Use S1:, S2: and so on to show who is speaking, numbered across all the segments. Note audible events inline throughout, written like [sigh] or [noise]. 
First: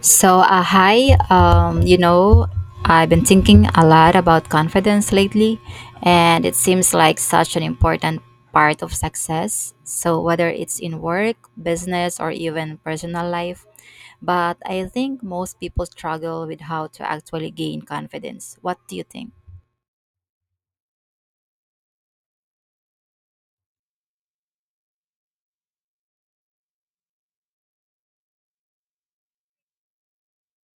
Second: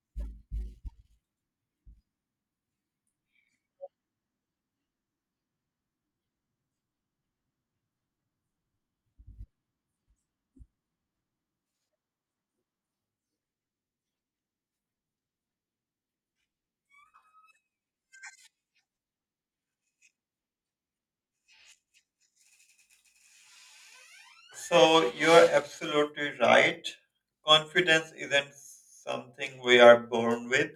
S1: So, uh, hi. Um, you know, I've been thinking a lot about confidence lately, and it seems like such an important part of success. So, whether it's in work, business, or even personal life, but I think most people struggle with how to actually gain confidence. What do you think?
S2: So you're absolutely right. Confidence isn't something we are born with,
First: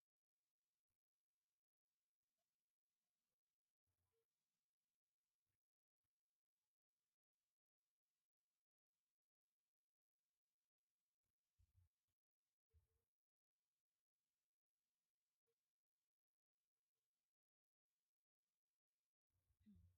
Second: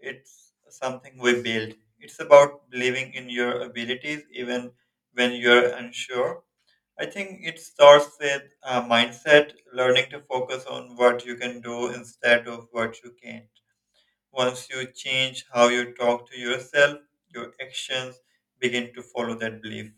S2: it's something we build. It's about believing in your abilities even when you're unsure. I think it starts with a mindset, learning to focus on what you can do instead of what you can't. Once you change how you talk to yourself, your actions begin to follow that belief.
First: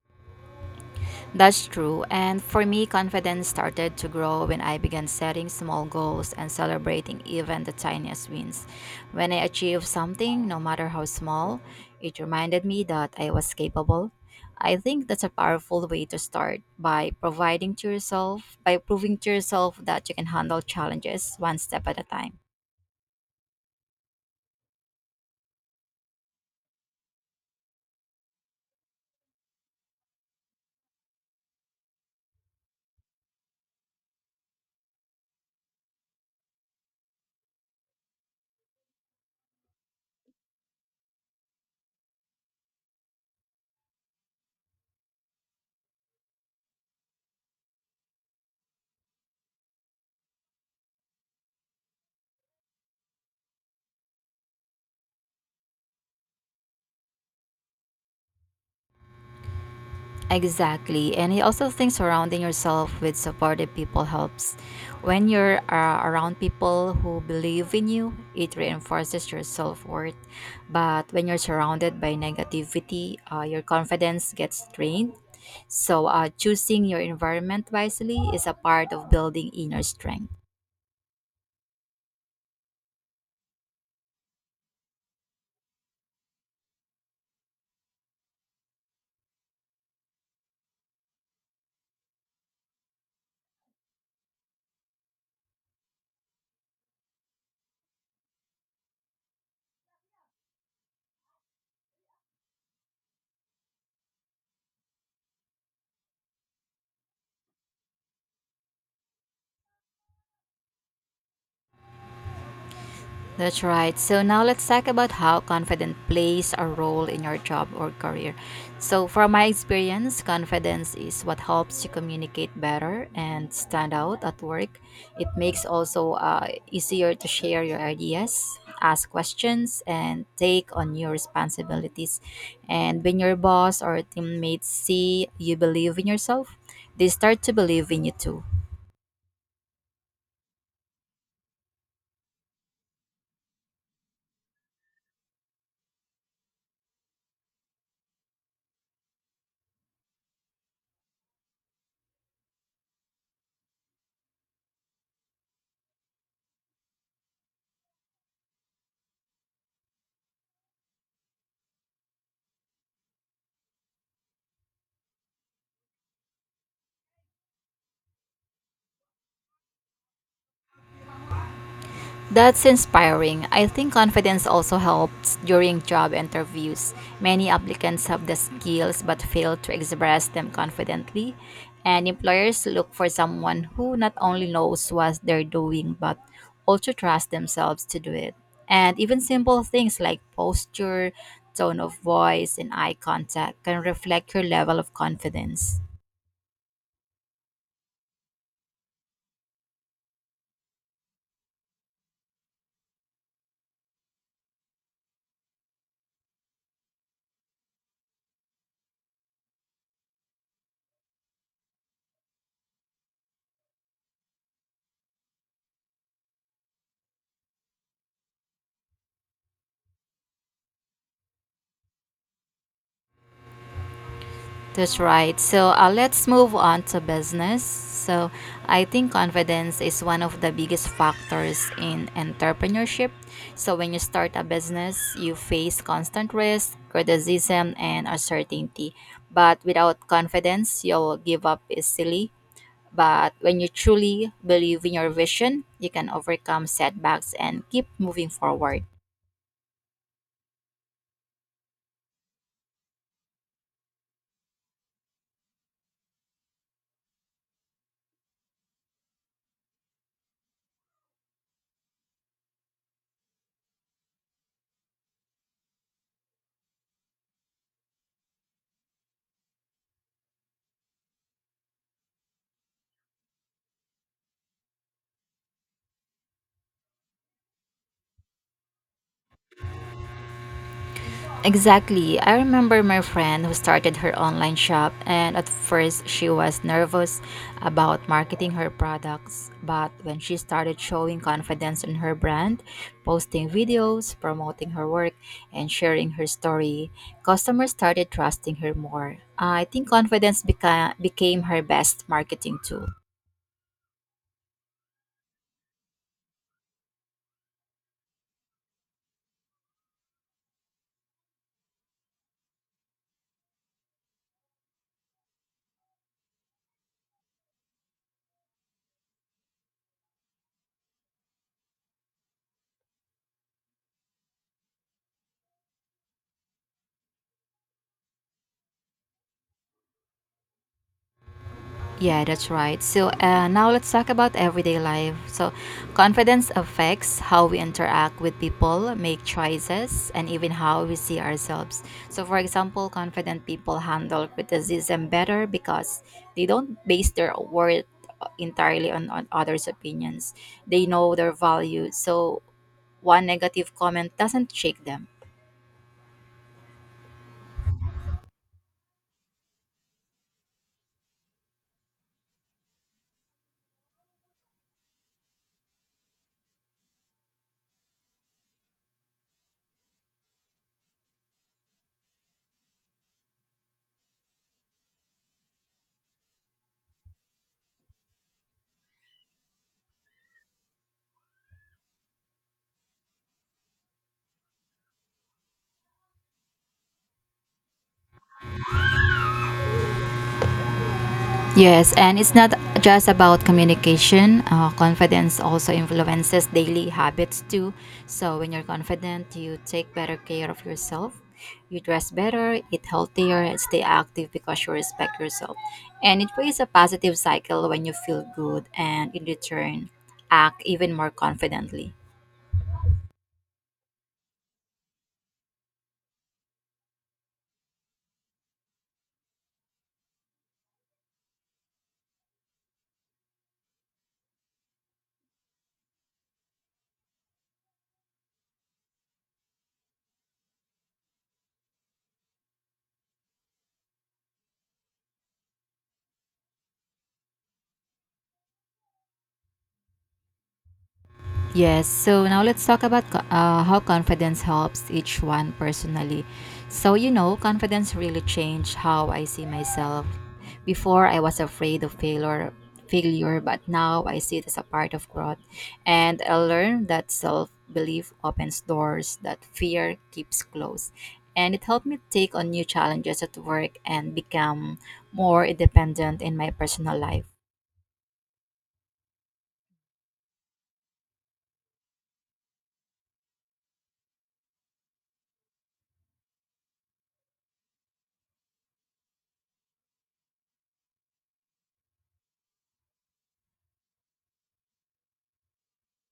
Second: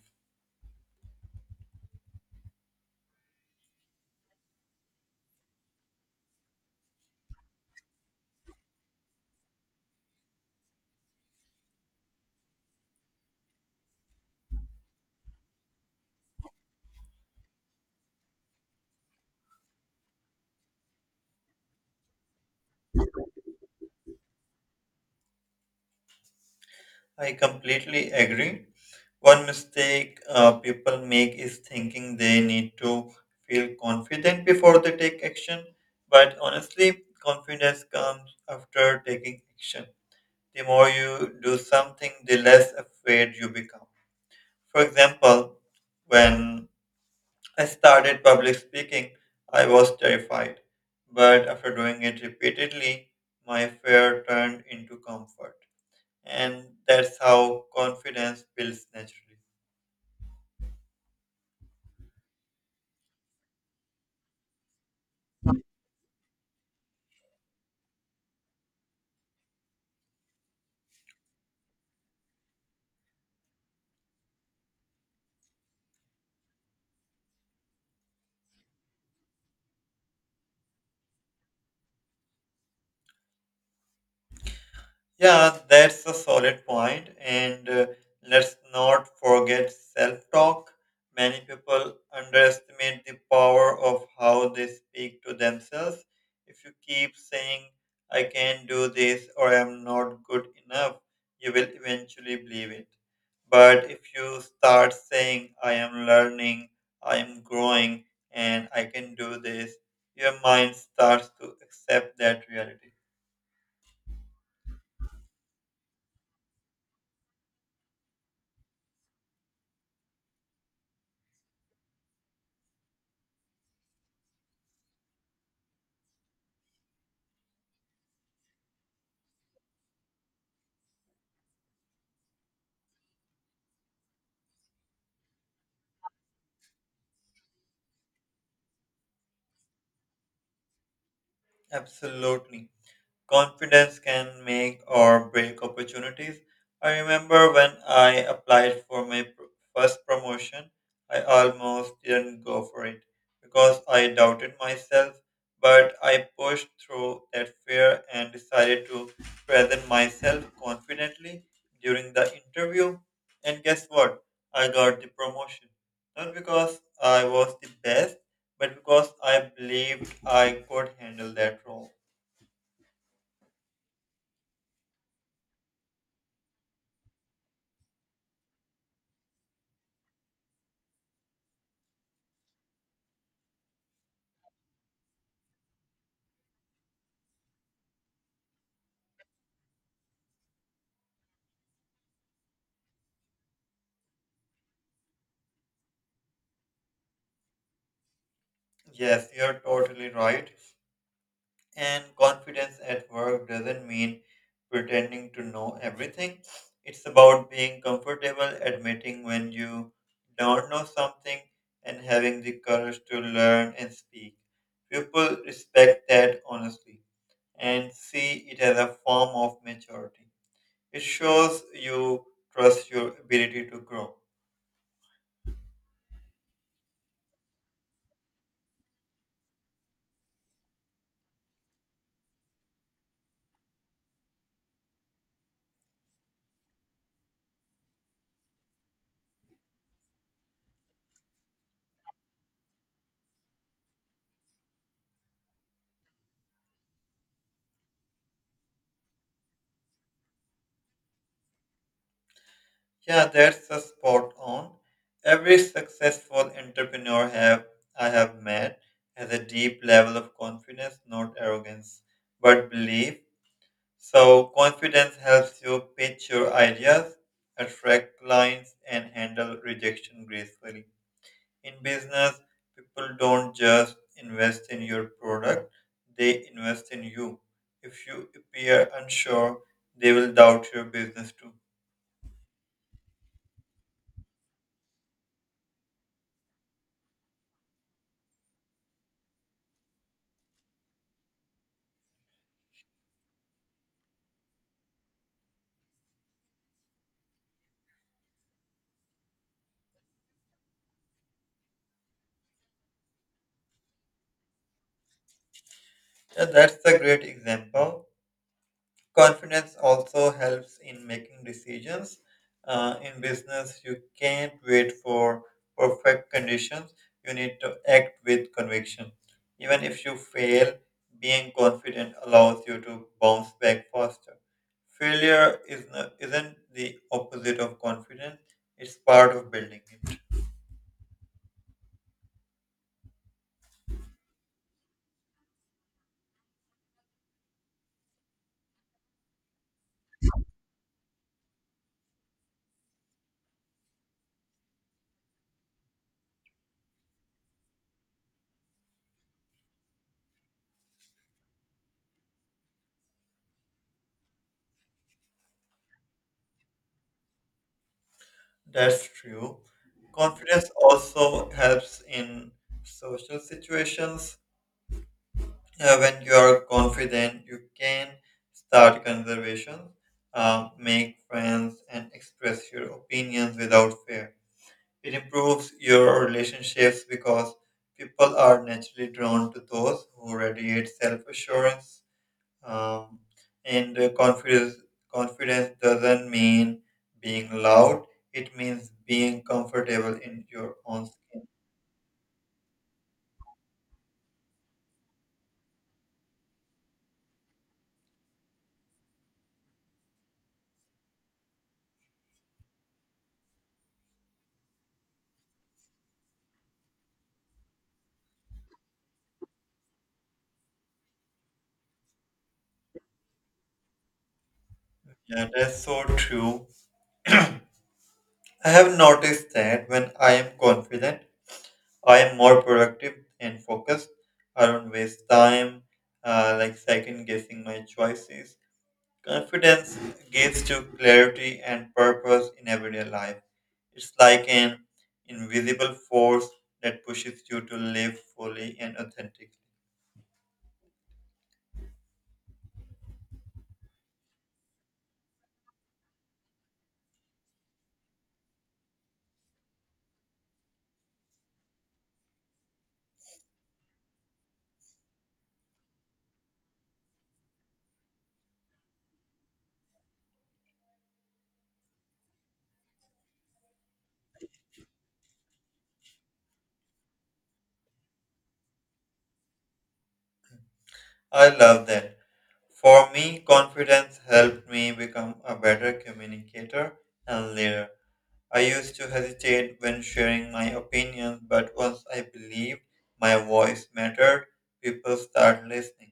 S1: That's true. And for me, confidence started to grow when I began setting small goals and celebrating even the tiniest wins. When I achieved something, no matter how small, it reminded me that I was capable. I think that's a powerful way to start by providing to yourself, by proving to yourself that you can handle challenges one step at a time.
S2: I completely agree. One mistake people make is thinking they need to feel confident before they take action. But honestly, confidence comes after taking action. The more you do something, the less afraid you become. For example, when I started public speaking, I was terrified. But after doing it repeatedly, my fear turned into comfort. And that's how confidence builds naturally.
S1: Exactly. And I also think surrounding yourself with supportive people helps. When you're around people who believe in you, it reinforces your self worth. But when you're surrounded by negativity, your confidence gets drained. So, choosing your environment wisely is a part of building inner strength.
S2: Yeah, that's a solid point, and let's not forget self-talk. Many people underestimate the power of how they speak to themselves. If you keep saying, I can't do this or I'm not good enough, you will eventually believe it. But if you start saying, I am learning, I am growing, and I can do this, your mind starts to accept that reality.
S1: That's right. So now let's talk about how confidence plays a role in your job or career. So, from my experience, confidence is what helps you communicate better and stand out at work. It makes also easier to share your ideas, ask questions, and take on new responsibilities. And when your boss or teammates see you believe in yourself, they start to believe in you too.
S2: Absolutely. Confidence can make or break opportunities. I remember when I applied for my first promotion, I almost didn't go for it because I doubted myself, but I pushed through that fear and decided to present myself confidently during the interview. And guess what? I got the promotion. Not because I was the best, but because I believed I could handle that role.
S1: That's inspiring. I think confidence also helps during job interviews. Many applicants have the skills but fail to express them confidently. And employers look for someone who not only knows what they're doing but also trusts themselves to do it. And even simple things like posture, tone of voice, and eye contact can reflect your level of confidence.
S2: Yes, you're totally right. And confidence at work doesn't mean pretending to know everything. It's about being comfortable admitting when you don't know something and having the courage to learn and speak. People respect that honestly and see it as a form of maturity. It shows you trust your ability to grow.
S1: That's right. So let's move on to business. So I think confidence is one of the biggest factors in entrepreneurship. So when you start a business, you face constant risk, criticism, and uncertainty. But without confidence, you'll give up easily. But when you truly believe in your vision, you can overcome setbacks and keep moving forward.
S2: Yeah, that's a spot on. Every successful entrepreneur have I have met has a deep level of confidence, not arrogance, but belief. So confidence helps you pitch your ideas, attract clients, and handle rejection gracefully. In business, people don't just invest in your product, they invest in you. If you appear unsure, they will doubt your business too.
S1: Exactly. I remember my friend who started her online shop, and at first she was nervous about marketing her products. But when she started showing confidence in her brand, posting videos, promoting her work, and sharing her story, customers started trusting her more. I think confidence became her best marketing tool.
S2: Yeah, that's a great example. Confidence also helps in making decisions. In business, you can't wait for perfect conditions. You need to act with conviction. Even if you fail, being confident allows you to bounce back faster. Failure is not, isn't the opposite of confidence, it's part of building it.
S1: Yeah, that's right. So now let's talk about everyday life. So, confidence affects how we interact with people, make choices, and even how we see ourselves. So, for example, confident people handle criticism better because they don't base their worth entirely on others' opinions. They know their value, so one negative comment doesn't shake them.
S2: That's true. Confidence also helps in social situations. When you are confident, you can start conversations, make friends, and express your opinions without fear. It improves your relationships because people are naturally drawn to those who radiate self-assurance. Um, and uh, confidence, Confidence doesn't mean being loud. It means being comfortable in your own skin.
S1: Yes, and it's not just about communication. Confidence also influences daily habits too. So, when you're confident, you take better care of yourself. You dress better, eat healthier, and stay active because you respect yourself. And it creates a positive cycle when you feel good and in return, act even more confidently.
S2: Yeah, that's so true. I have noticed that when I am confident, I am more productive and focused. I don't waste time, like second guessing my choices. Confidence gives to clarity and purpose in everyday life. It's like an invisible force that pushes you to live fully and authentically.
S1: Yes, so now let's talk about how confidence helps each one personally. So, confidence really changed how I see myself. Before, I was afraid of failure, but now I see it as a part of growth. And I learned that self belief opens doors that fear keeps closed. And it helped me take on new challenges at work and become more independent in my personal life.
S2: I love that. For me, confidence helped me become a better communicator and leader. I used to hesitate when sharing my opinions, but once I believed my voice mattered, people started listening.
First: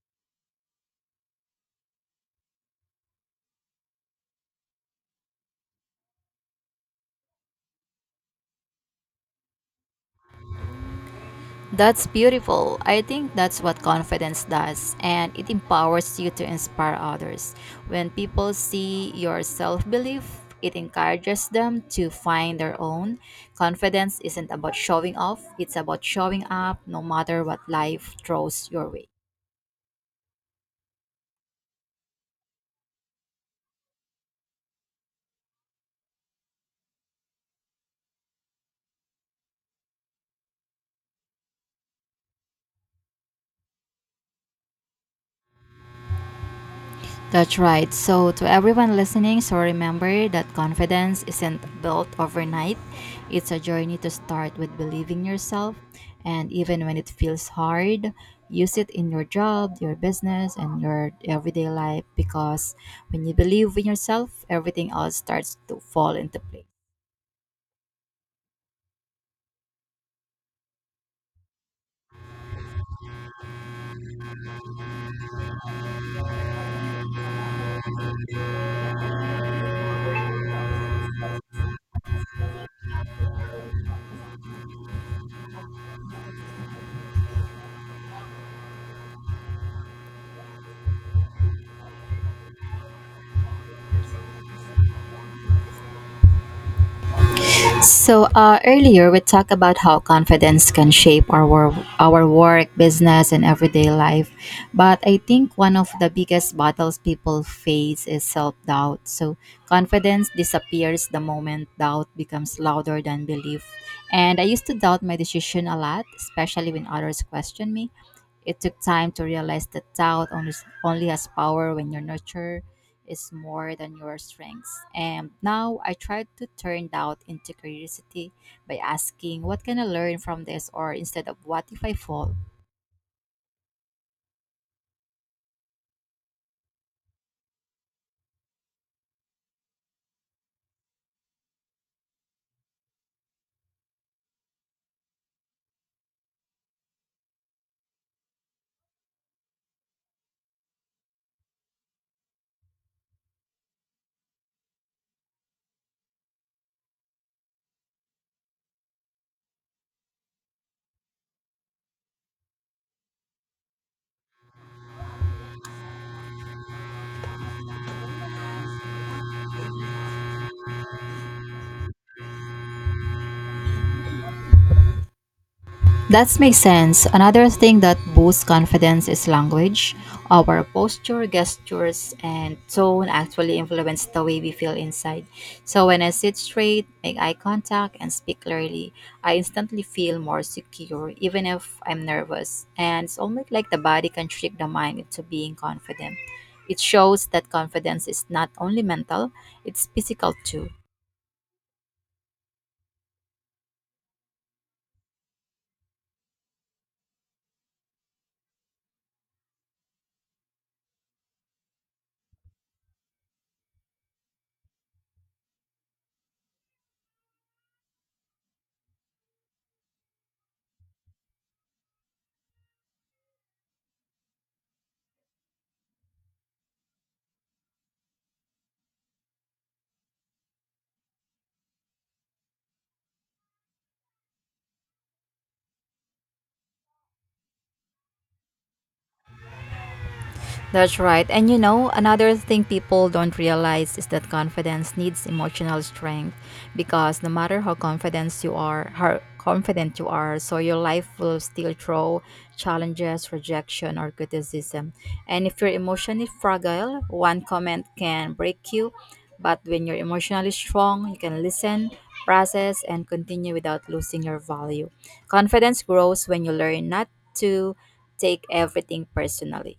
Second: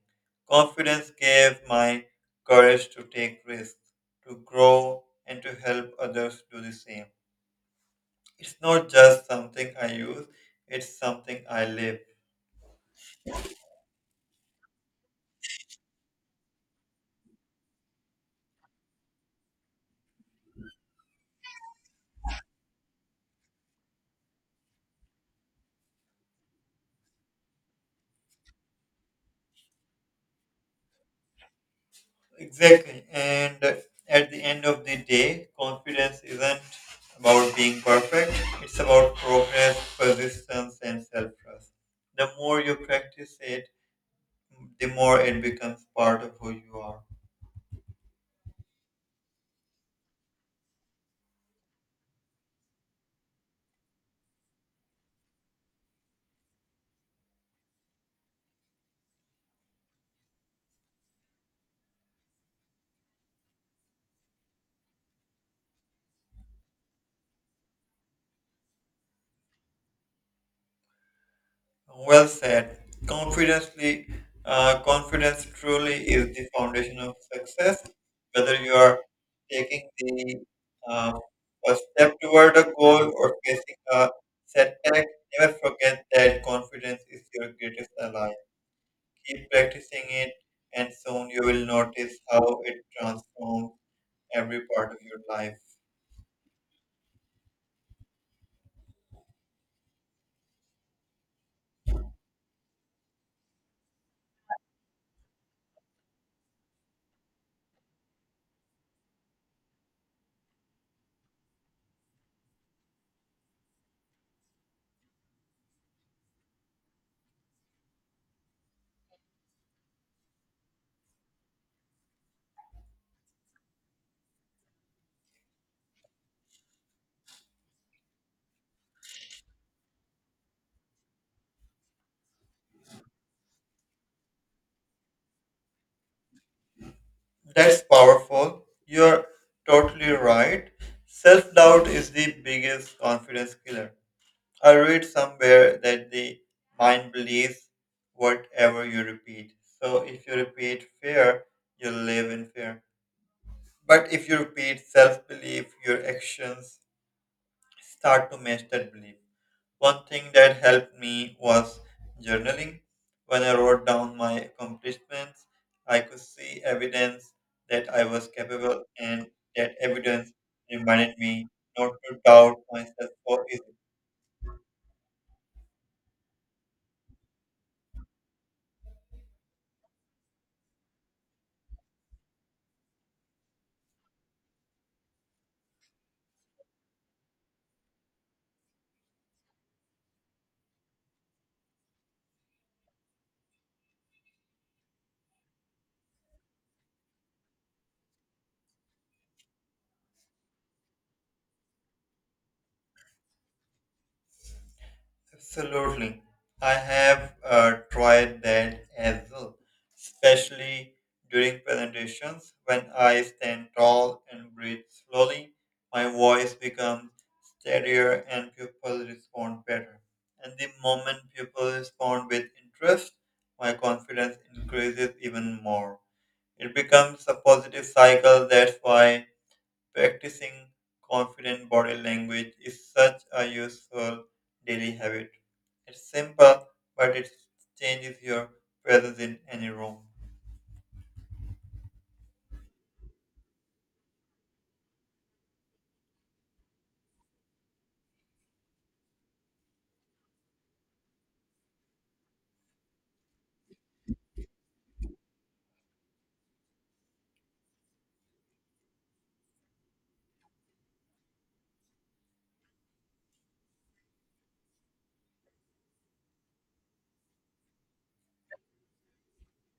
S2: Confidence gave my courage to take risks, to grow, and to help others do the same. It's not just something I use, it's something I live.
S1: That's beautiful. I think that's what confidence does, and it empowers you to inspire others. When people see your self belief, it encourages them to find their own. Confidence isn't about showing off, it's about showing up no matter what life throws your way.
S2: Exactly. And at the end of the day, confidence isn't about being perfect, it's about progress, persistence, and self trust. The more you practice it, the more it becomes part of who you are.
S1: That's right. So, to everyone listening, so remember that confidence isn't built overnight. It's a journey to start with believing yourself. And even when it feels hard, use it in your job, your business, and your everyday life because when you believe in yourself, everything else starts to fall into place.
S2: Well said. Confidently, Confidence truly is the foundation of success. Whether you are taking the um, first step toward a goal or facing a setback, never forget that confidence is your greatest ally. Keep practicing it, and soon you will notice how it transforms every part of your life.
S1: So earlier we talked about how confidence can shape our our work, business, and everyday life. But I think one of the biggest battles people face is self doubt. So confidence disappears the moment doubt becomes louder than belief. And I used to doubt my decision a lot, especially when others questioned me. It took time to realize that doubt only has power when you're nurtured is more than your strengths. And now I try to turn doubt into curiosity by asking, "What can I learn from this?" or instead of, "What if I fall?"
S2: That's powerful. You're totally right. Self doubt is the biggest confidence killer. I read somewhere that the mind believes whatever you repeat. So if you repeat fear, you live in fear. But if you repeat self belief, your actions start to match that belief. One thing that helped me was journaling. When I wrote down my accomplishments, I could see evidence that I was capable, and that evidence reminded me not to doubt myself so easily.
S1: That makes sense. Another thing that boosts confidence is language. Our posture, gestures, and tone actually influence the way we feel inside. So when I sit straight, make eye contact, and speak clearly, I instantly feel more secure, even if I'm nervous. And it's almost like the body can trick the mind into being confident. It shows that confidence is not only mental, it's physical too.
S2: Absolutely. I have tried that as well, especially during presentations. When I stand tall and breathe slowly, my voice becomes steadier and people respond better. And the moment people respond with interest, my confidence increases even more. It becomes a positive cycle. That's why practicing confident body language is such a useful daily habit. It's simple, but it changes your presence in any room.
S1: That's right. And you know, another thing people don't realize is that confidence needs emotional strength because no matter how confident you are, how confident you are, so your life will still throw challenges, rejection or criticism. And if you're emotionally fragile, one comment can break you, but when you're emotionally strong, you can listen, process and continue without losing your value. Confidence grows when you learn not to take everything personally.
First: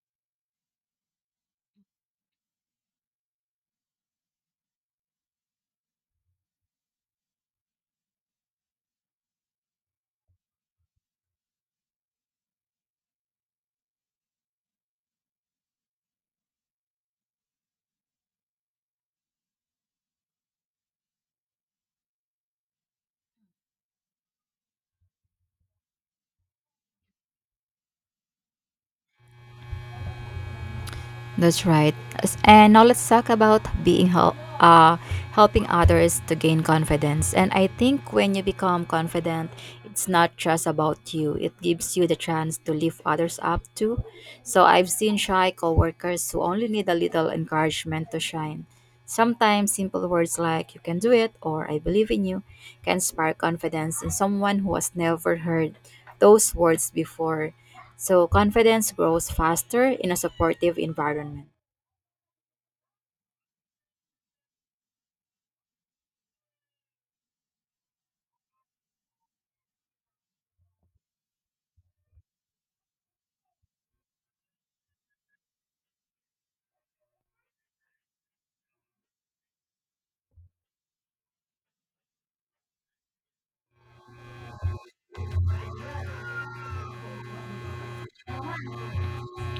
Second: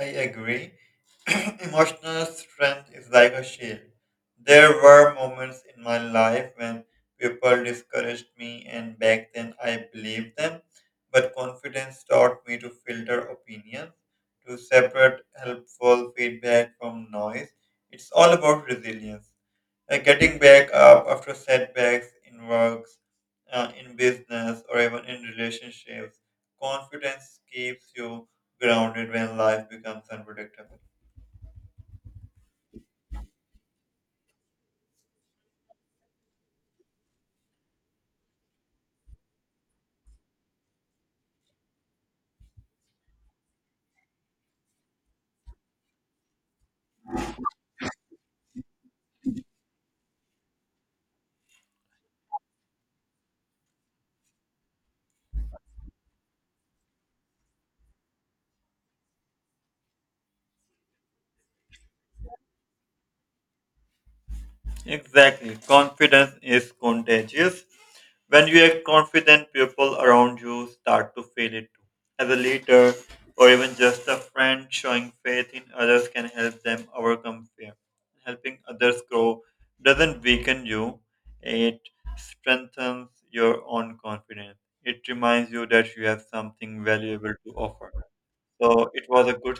S2: I agree. [clears throat] Emotional strength is like a shield. There were moments in my life when people discouraged me, and back then I believed them. But confidence taught me to filter opinions, to separate helpful feedback from noise. It's all about resilience. Getting back up after setbacks in works, in business, or even in relationships, confidence keeps you grounded when life becomes unpredictable.
S1: That's right. And now let's talk about being helping others to gain confidence. And I think when you become confident, it's not just about you. It gives you the chance to lift others up too. So I've seen shy coworkers who only need a little encouragement to shine. Sometimes simple words like "you can do it" or "I believe in you" can spark confidence in someone who has never heard those words before. So, confidence grows faster in a supportive environment.
S2: Exactly. Confidence is contagious. When you are confident, people around you start to feel it too. As a leader or even just a friend, showing faith in others can help them overcome fear. Helping others grow doesn't weaken you, it strengthens your own confidence. It reminds you that you have something valuable to offer. So it was a good